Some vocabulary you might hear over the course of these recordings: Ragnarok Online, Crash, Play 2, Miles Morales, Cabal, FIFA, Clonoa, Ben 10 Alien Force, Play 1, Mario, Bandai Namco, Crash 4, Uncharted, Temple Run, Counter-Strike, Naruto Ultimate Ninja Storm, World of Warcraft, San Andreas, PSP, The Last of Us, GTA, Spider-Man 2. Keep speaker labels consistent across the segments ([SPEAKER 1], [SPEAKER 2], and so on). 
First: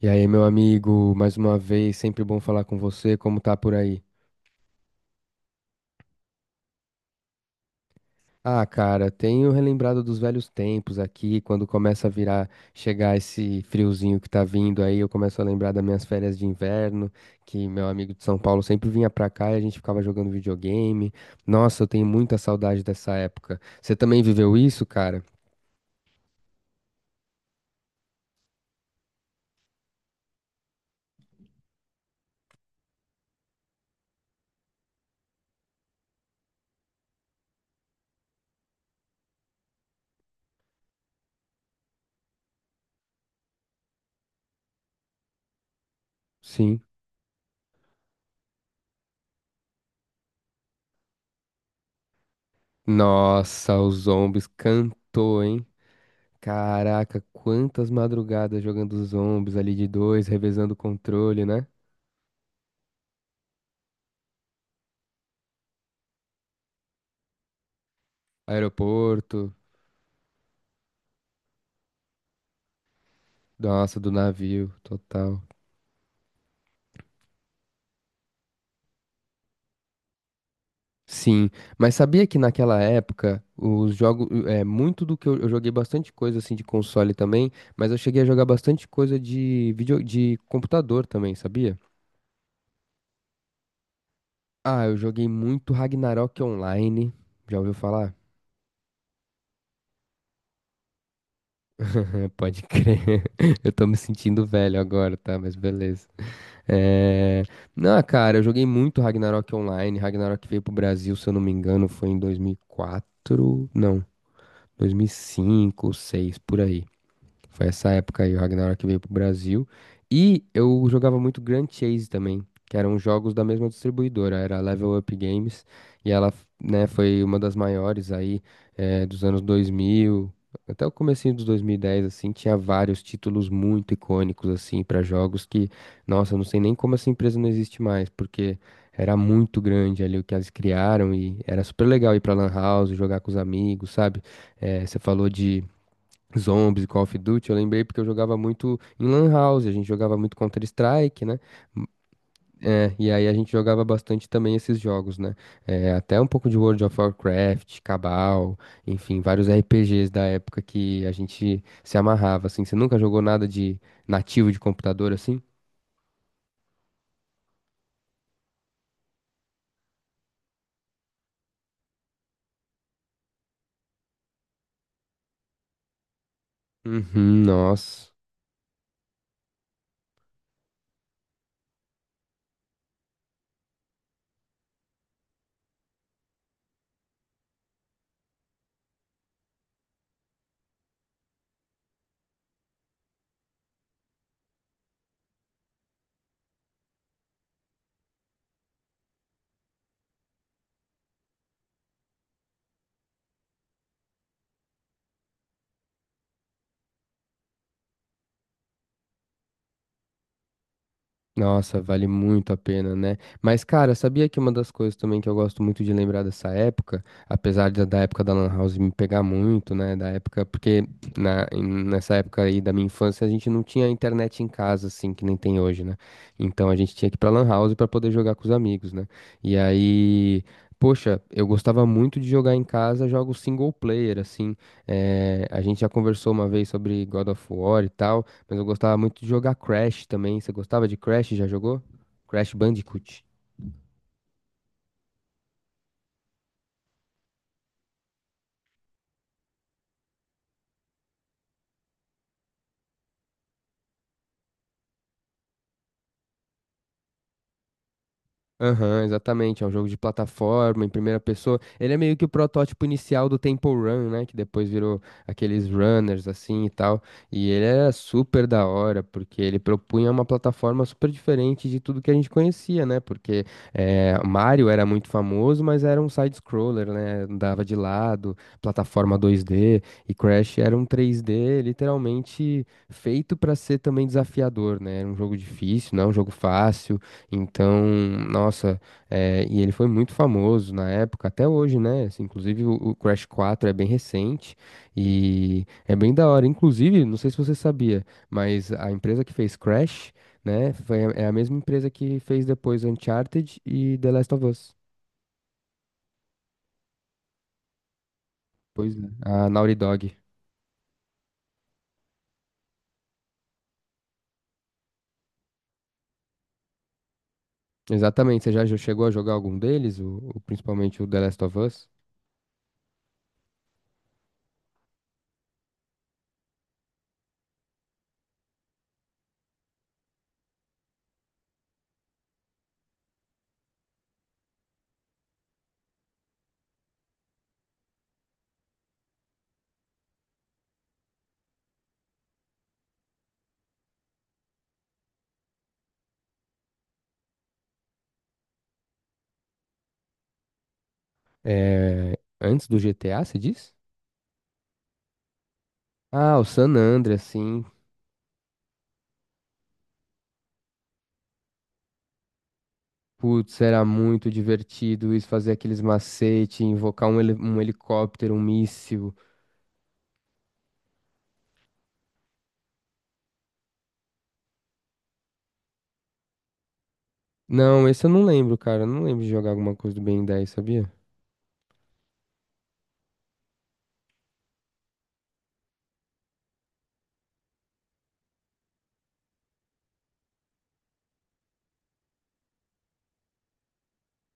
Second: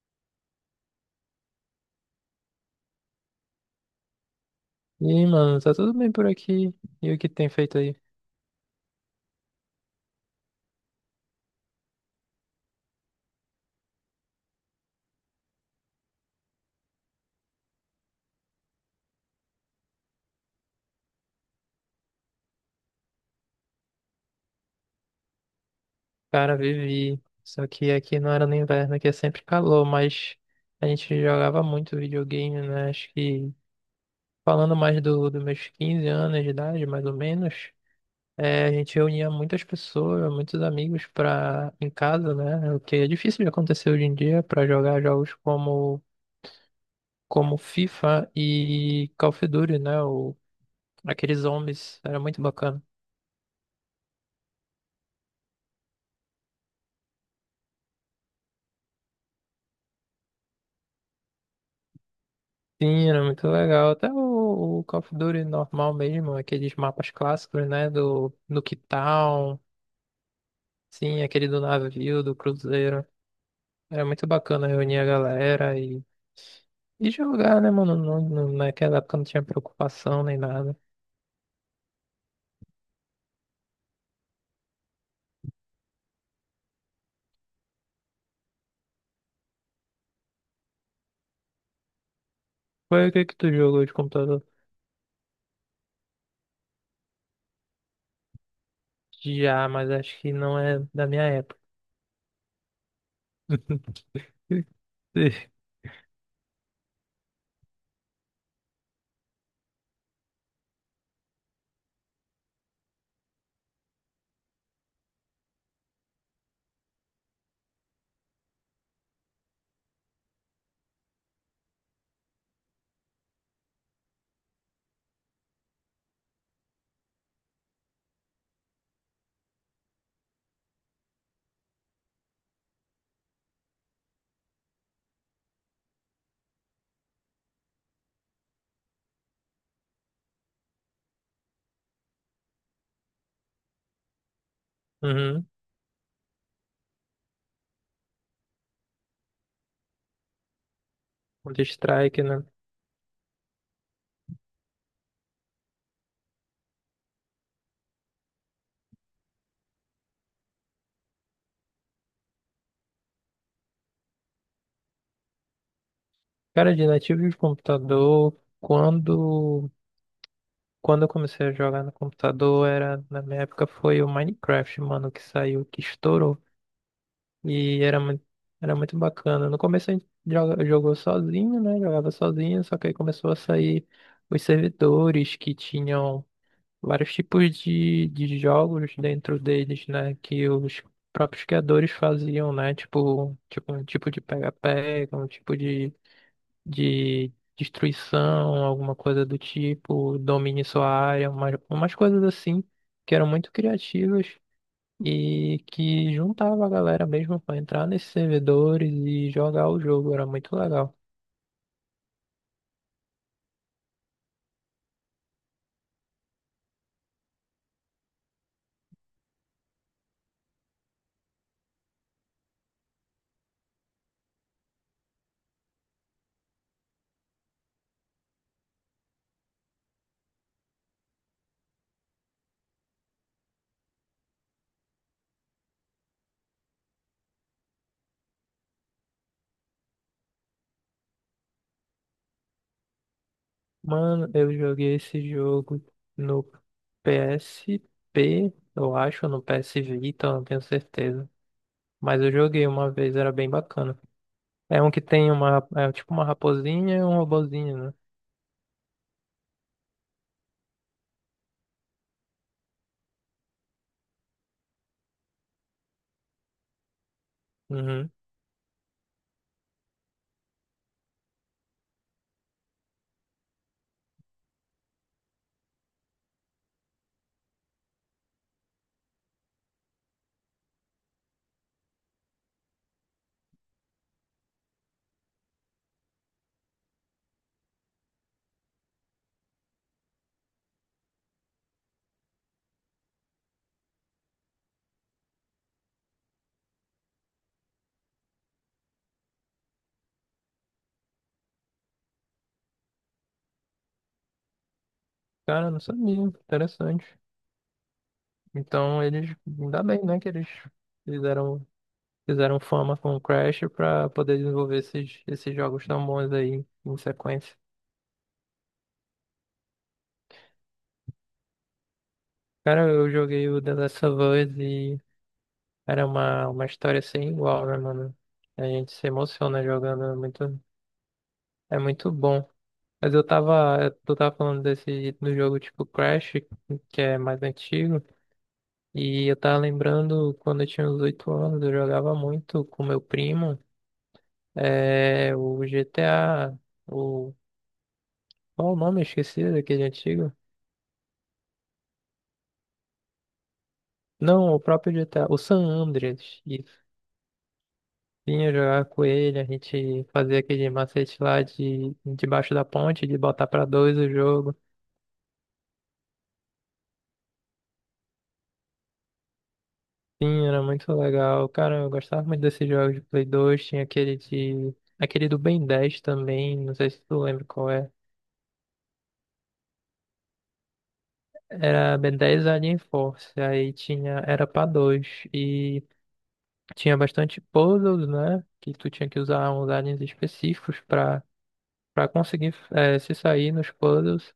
[SPEAKER 1] E aí, meu amigo, mais uma vez, sempre bom falar com você, como tá por aí?
[SPEAKER 2] E aí, mano, tá tudo bem por aqui? E o que tem feito aí?
[SPEAKER 1] Ah, cara, tenho relembrado dos velhos tempos aqui, quando começa a virar, chegar esse friozinho que tá vindo aí, eu começo a lembrar das minhas férias de inverno, que meu amigo de São Paulo sempre vinha pra cá e a gente ficava jogando videogame. Nossa, eu tenho muita saudade dessa época. Você também viveu isso, cara?
[SPEAKER 2] Cara, vivi. Só que aqui não era no inverno, aqui é sempre calor, mas a gente jogava muito videogame, né? Acho que falando mais dos meus 15 anos de idade, mais ou menos, a gente reunia muitas pessoas, muitos amigos pra, em casa, né? O que é difícil de acontecer hoje em dia pra jogar jogos
[SPEAKER 1] Sim.
[SPEAKER 2] como FIFA e Call of Duty, né? O, aqueles zombies, era muito bacana.
[SPEAKER 1] Nossa, o Zombies cantou, hein? Caraca, quantas madrugadas jogando os zombies ali de dois, revezando o controle, né?
[SPEAKER 2] Sim, era muito legal. Até o Call of Duty normal mesmo, aqueles mapas clássicos, né? Do
[SPEAKER 1] Aeroporto,
[SPEAKER 2] Quitão, sim, aquele do navio, do cruzeiro.
[SPEAKER 1] nossa,
[SPEAKER 2] Era
[SPEAKER 1] do
[SPEAKER 2] muito bacana
[SPEAKER 1] navio,
[SPEAKER 2] reunir a
[SPEAKER 1] total.
[SPEAKER 2] galera e jogar, né, mano? Naquela época não tinha preocupação nem nada.
[SPEAKER 1] Sim, mas sabia que naquela época os jogos, é, muito do que eu joguei bastante coisa assim de console também, mas eu cheguei a jogar bastante coisa de vídeo, de computador também, sabia?
[SPEAKER 2] Foi o que que tu jogou de computador?
[SPEAKER 1] Ah, eu joguei muito Ragnarok Online. Já ouviu falar?
[SPEAKER 2] Já, mas acho que não é da minha época.
[SPEAKER 1] Pode crer. Eu tô me sentindo velho agora, tá? Mas beleza. É... Não, cara, eu joguei muito Ragnarok Online. Ragnarok veio pro Brasil, se eu não me engano, foi em 2004. Não, 2005, seis por aí. Foi essa época aí, o Ragnarok veio pro Brasil. E eu jogava muito Grand Chase também, que eram jogos da mesma distribuidora, era a Level Up Games. E ela, né, foi uma das maiores aí, dos anos 2000, até o comecinho dos 2010, assim, tinha vários títulos muito icônicos, assim, para jogos que, nossa, eu não sei nem como essa empresa não existe mais, porque era muito grande ali o que elas criaram e era super legal ir pra Lan House, jogar com os amigos, sabe? Você falou
[SPEAKER 2] Uhum.
[SPEAKER 1] de Zombies, Call of Duty, eu lembrei porque eu jogava muito em Lan House, a gente jogava muito Counter-Strike, né? M-
[SPEAKER 2] Counter-Strike, né?
[SPEAKER 1] e aí a gente jogava bastante também esses jogos, né? É, até um pouco de World of Warcraft, Cabal, enfim, vários RPGs da época que a gente se amarrava, assim. Você nunca jogou nada de nativo de computador assim?
[SPEAKER 2] Cara, de nativo de computador, Quando eu comecei a jogar no computador, na minha época foi o Minecraft, mano, que saiu, que estourou.
[SPEAKER 1] Uhum,
[SPEAKER 2] E era
[SPEAKER 1] nossa.
[SPEAKER 2] muito, era muito bacana. No começo a gente jogou sozinho, né? Jogava sozinho, só que aí começou a sair os servidores que tinham vários tipos de jogos dentro deles, né? Que os próprios criadores faziam, né? Tipo um tipo de pega-pega, um tipo de destruição, alguma coisa do tipo, domine sua área, umas coisas assim que eram muito criativas e que juntava a galera mesmo pra entrar nesses servidores e jogar o jogo, era muito legal.
[SPEAKER 1] Nossa, vale muito a pena, né? Mas, cara, sabia que uma das coisas também que eu gosto muito de lembrar dessa época, apesar de da época da Lan House me pegar muito, né? Da época, porque nessa época aí da minha infância a gente não tinha internet em casa, assim, que nem tem hoje, né? Então a gente tinha que ir pra Lan House pra poder jogar com os amigos, né? E aí. Poxa, eu gostava muito de jogar em casa jogos single player, assim. A gente já conversou uma vez sobre God of War e tal. Mas eu gostava muito de jogar Crash também. Você gostava de Crash? Já jogou? Crash Bandicoot.
[SPEAKER 2] Mano, eu joguei esse jogo no PSP, eu acho, ou no PS Vita, eu não tenho certeza. Mas eu joguei uma vez, era bem bacana. É um que tem uma, é tipo uma raposinha e um robozinho, né?
[SPEAKER 1] Aham, exatamente. É um jogo de plataforma em primeira pessoa. Ele é meio que o protótipo inicial do Temple Run, né? Que depois virou aqueles runners assim e tal. E ele era
[SPEAKER 2] Uhum.
[SPEAKER 1] super da hora, porque ele propunha uma plataforma super diferente de tudo que a gente conhecia, né? Porque Mario era muito famoso, mas era um side-scroller, né? Andava de lado, plataforma 2D. E Crash era um 3D literalmente feito para ser também desafiador, né? Era um jogo difícil, não é um jogo fácil. Então, nossa, e ele foi muito famoso na época, até hoje, né? Assim, inclusive o Crash 4 é bem recente e é bem da hora. Inclusive, não sei se você sabia, mas a empresa que fez Crash, né, foi, é a mesma empresa que fez depois Uncharted e The Last of Us.
[SPEAKER 2] Cara, eu não sabia. Interessante.
[SPEAKER 1] Pois
[SPEAKER 2] Então
[SPEAKER 1] é,
[SPEAKER 2] eles,
[SPEAKER 1] a Naughty
[SPEAKER 2] ainda bem,
[SPEAKER 1] Dog.
[SPEAKER 2] né, que eles fizeram, fizeram fama com o Crash pra poder desenvolver esses jogos tão bons aí em sequência.
[SPEAKER 1] Exatamente, você já chegou a jogar algum deles, principalmente o The Last of Us?
[SPEAKER 2] Cara, eu joguei o The Last of Us e era uma história sem igual, né, mano? A gente se emociona jogando, é muito bom. Mas eu tu tava falando desse, do jogo tipo Crash, que é mais antigo, e eu tava lembrando quando eu tinha uns 8 anos, eu jogava muito com meu primo. É o GTA. O... Qual o nome? Esqueci daquele antigo.
[SPEAKER 1] Antes do GTA, você diz?
[SPEAKER 2] Não, o próprio GTA. O San
[SPEAKER 1] Ah,
[SPEAKER 2] Andreas.
[SPEAKER 1] o San
[SPEAKER 2] Isso.
[SPEAKER 1] Andreas, sim.
[SPEAKER 2] Vinha jogar com ele, a gente fazia aquele macete lá de debaixo da ponte, de botar
[SPEAKER 1] Putz,
[SPEAKER 2] pra
[SPEAKER 1] era
[SPEAKER 2] dois o
[SPEAKER 1] muito
[SPEAKER 2] jogo.
[SPEAKER 1] divertido isso, fazer aqueles macete, invocar um helicóptero, um míssil.
[SPEAKER 2] Sim, era muito legal. Cara, eu gostava muito desses jogos de Play 2. Tinha aquele de. Aquele do Ben 10 também, não sei se tu lembra qual
[SPEAKER 1] Não,
[SPEAKER 2] é.
[SPEAKER 1] esse eu não lembro, cara. Eu não lembro de jogar alguma coisa do Ben 10, sabia?
[SPEAKER 2] Era Ben 10 Alien Force, aí tinha, era pra dois. E tinha bastante puzzles, né? Que tu tinha que usar uns aliens específicos para conseguir se sair nos puzzles.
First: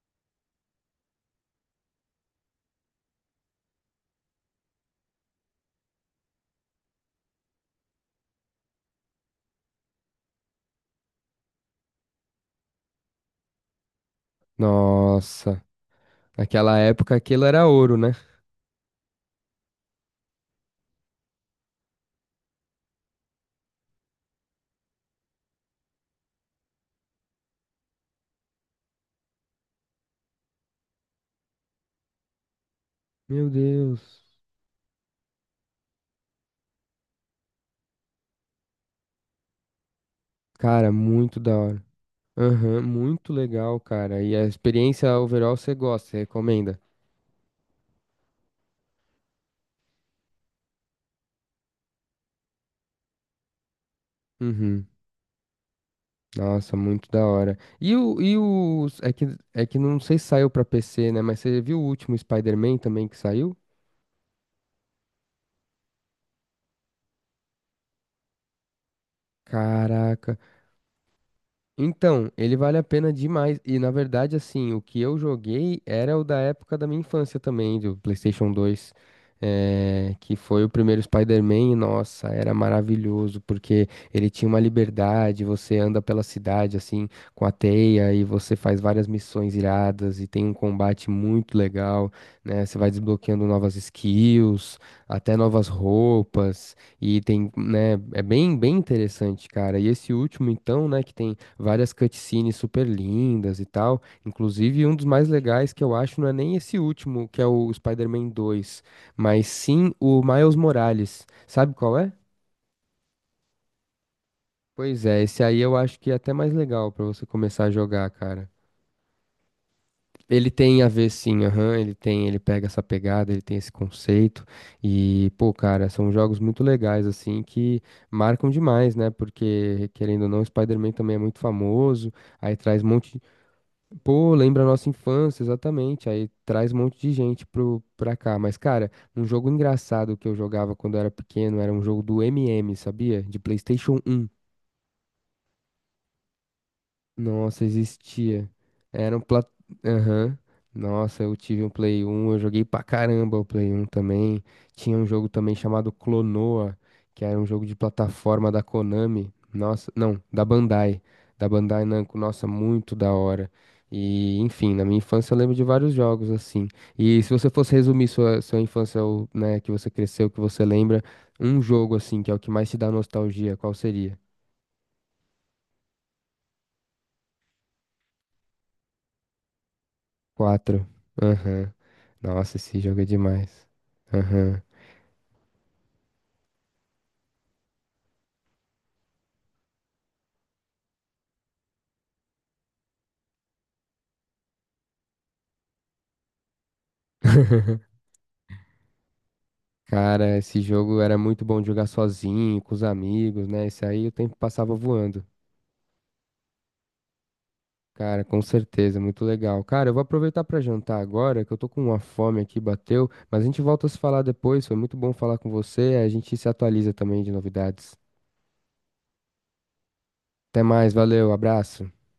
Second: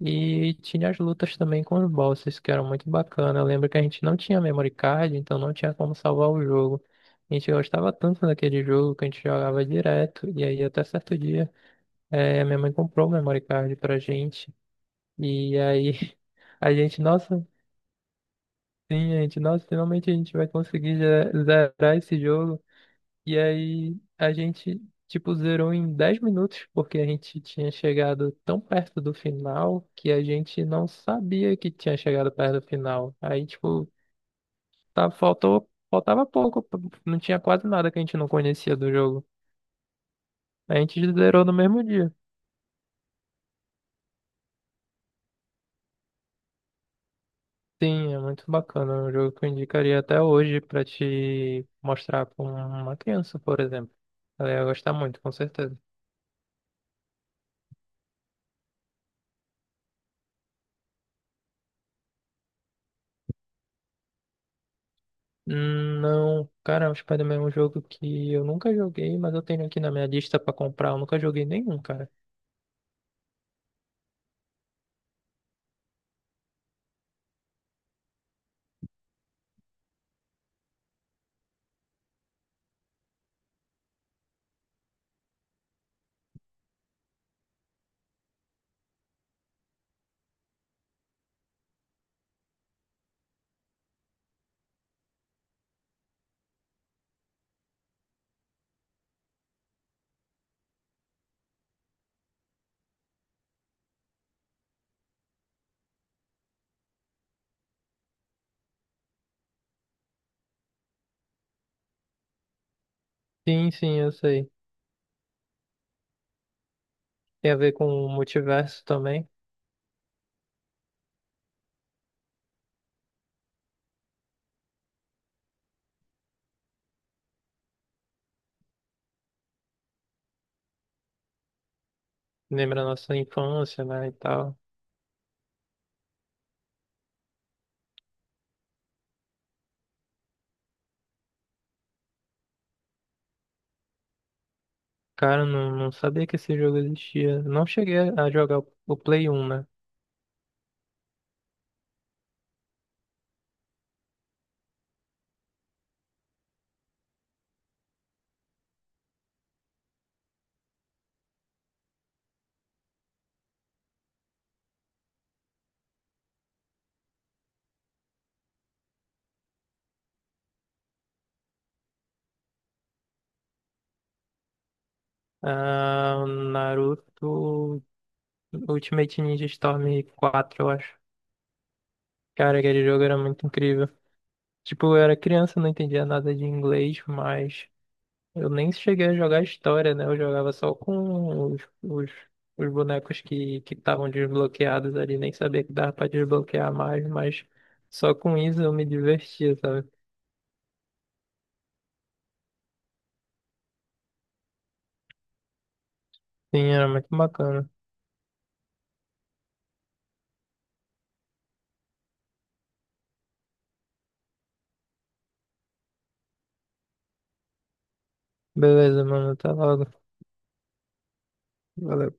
[SPEAKER 2] E tinha as lutas também com os bosses, que eram muito bacana. Eu lembro que a gente não tinha memory card, então não tinha como salvar o jogo. A gente gostava tanto daquele jogo que a gente jogava direto. E aí, até certo dia, minha mãe comprou o memory card pra gente. E
[SPEAKER 1] Nossa,
[SPEAKER 2] aí, a
[SPEAKER 1] naquela
[SPEAKER 2] gente,
[SPEAKER 1] época aquilo
[SPEAKER 2] nossa,
[SPEAKER 1] era ouro, né?
[SPEAKER 2] sim, a gente, nossa, finalmente a gente vai conseguir zerar esse jogo. E aí a gente, tipo, zerou em 10 minutos, porque a gente tinha chegado tão perto do final que a gente não sabia que tinha chegado perto do final. Aí,
[SPEAKER 1] Meu
[SPEAKER 2] tipo,
[SPEAKER 1] Deus.
[SPEAKER 2] faltava pouco, não tinha quase nada que a gente não conhecia do jogo. A
[SPEAKER 1] Cara,
[SPEAKER 2] gente
[SPEAKER 1] muito
[SPEAKER 2] zerou no
[SPEAKER 1] da hora.
[SPEAKER 2] mesmo dia.
[SPEAKER 1] Aham, muito legal, cara. E a experiência overall você gosta, você recomenda?
[SPEAKER 2] Sim, é muito bacana. É um jogo que eu indicaria até hoje pra te mostrar pra uma criança, por exemplo. Ela ia
[SPEAKER 1] Uhum.
[SPEAKER 2] gostar muito, com certeza.
[SPEAKER 1] Nossa, muito da hora. E o, e os, é que não sei se saiu pra PC, né? Mas você viu o último Spider-Man também que saiu?
[SPEAKER 2] Não, cara, o Spider-Man é um jogo que eu nunca joguei, mas eu tenho aqui na minha
[SPEAKER 1] Caraca.
[SPEAKER 2] lista pra comprar. Eu nunca joguei nenhum, cara.
[SPEAKER 1] Então, ele vale a pena demais. E na verdade, assim, o que eu joguei era o da época da minha infância também, do PlayStation 2, que foi o primeiro Spider-Man. E nossa, era maravilhoso, porque ele tinha uma liberdade. Você anda pela cidade, assim, com a teia, e você faz várias missões iradas, e tem um combate muito legal, né? Você vai desbloqueando novas skills, até novas roupas, e tem, né? É bem, bem interessante, cara. E esse último, então, né, que tem várias cutscenes super lindas e tal. Inclusive, um dos mais legais que eu acho não é nem esse último, que é o Spider-Man 2, mas sim o Miles Morales. Sabe qual é?
[SPEAKER 2] Sim, sim, eu sei.
[SPEAKER 1] Pois é, esse aí eu acho que é até mais legal pra você
[SPEAKER 2] Tem a
[SPEAKER 1] começar a
[SPEAKER 2] ver com o
[SPEAKER 1] jogar, cara.
[SPEAKER 2] multiverso também.
[SPEAKER 1] Ele tem a ver sim, aham, ele tem, ele pega essa pegada, ele tem esse conceito e, pô, cara, são jogos muito legais assim que marcam demais, né? Porque querendo ou não, o Spider-Man também é muito famoso, aí
[SPEAKER 2] Lembra
[SPEAKER 1] traz
[SPEAKER 2] a
[SPEAKER 1] um
[SPEAKER 2] nossa
[SPEAKER 1] monte.
[SPEAKER 2] infância, né, e
[SPEAKER 1] Pô,
[SPEAKER 2] tal.
[SPEAKER 1] lembra a nossa infância, exatamente. Aí traz um monte de gente pra cá. Mas, cara, um jogo engraçado que eu jogava quando eu era pequeno era um jogo do MM, sabia? De PlayStation 1.
[SPEAKER 2] Cara, eu não sabia que esse jogo existia.
[SPEAKER 1] Nossa,
[SPEAKER 2] Não cheguei a
[SPEAKER 1] existia.
[SPEAKER 2] jogar o
[SPEAKER 1] Era um
[SPEAKER 2] Play
[SPEAKER 1] plat...
[SPEAKER 2] 1, né?
[SPEAKER 1] Aham. Nossa, eu tive um Play 1, eu joguei pra caramba o Play 1 também. Tinha um jogo também chamado Clonoa, que era um jogo de plataforma da Konami. Nossa, não, da Bandai. Da Bandai Namco, nossa, muito da hora. E, enfim, na minha infância eu lembro de vários jogos assim. E se você fosse resumir sua infância, né, que você cresceu, que você lembra, um jogo assim, que é o que mais te dá nostalgia, qual seria?
[SPEAKER 2] Ah, o Naruto Ultimate Ninja Storm 4 eu
[SPEAKER 1] 4.
[SPEAKER 2] acho.
[SPEAKER 1] Aham. Nossa,
[SPEAKER 2] Cara,
[SPEAKER 1] esse
[SPEAKER 2] aquele
[SPEAKER 1] jogo
[SPEAKER 2] jogo
[SPEAKER 1] é
[SPEAKER 2] era muito
[SPEAKER 1] demais.
[SPEAKER 2] incrível.
[SPEAKER 1] Aham.
[SPEAKER 2] Tipo, eu era criança, não entendia nada de inglês, mas eu nem cheguei a jogar história, né? Eu jogava só com os bonecos que estavam desbloqueados ali. Nem sabia que dava pra desbloquear mais, mas só com isso eu me divertia, sabe?
[SPEAKER 1] Cara, esse jogo era muito bom de jogar sozinho, com os amigos, né? Esse aí o tempo passava voando.
[SPEAKER 2] Sim, era muito bacana.
[SPEAKER 1] Cara, com certeza, muito legal. Cara, eu vou aproveitar pra jantar agora, que eu tô com uma fome aqui, bateu, mas a gente volta a se falar depois. Foi muito bom falar com você, a gente se atualiza também de novidades.
[SPEAKER 2] Beleza, mano. Até logo.
[SPEAKER 1] Até mais, valeu, abraço.
[SPEAKER 2] Valeu.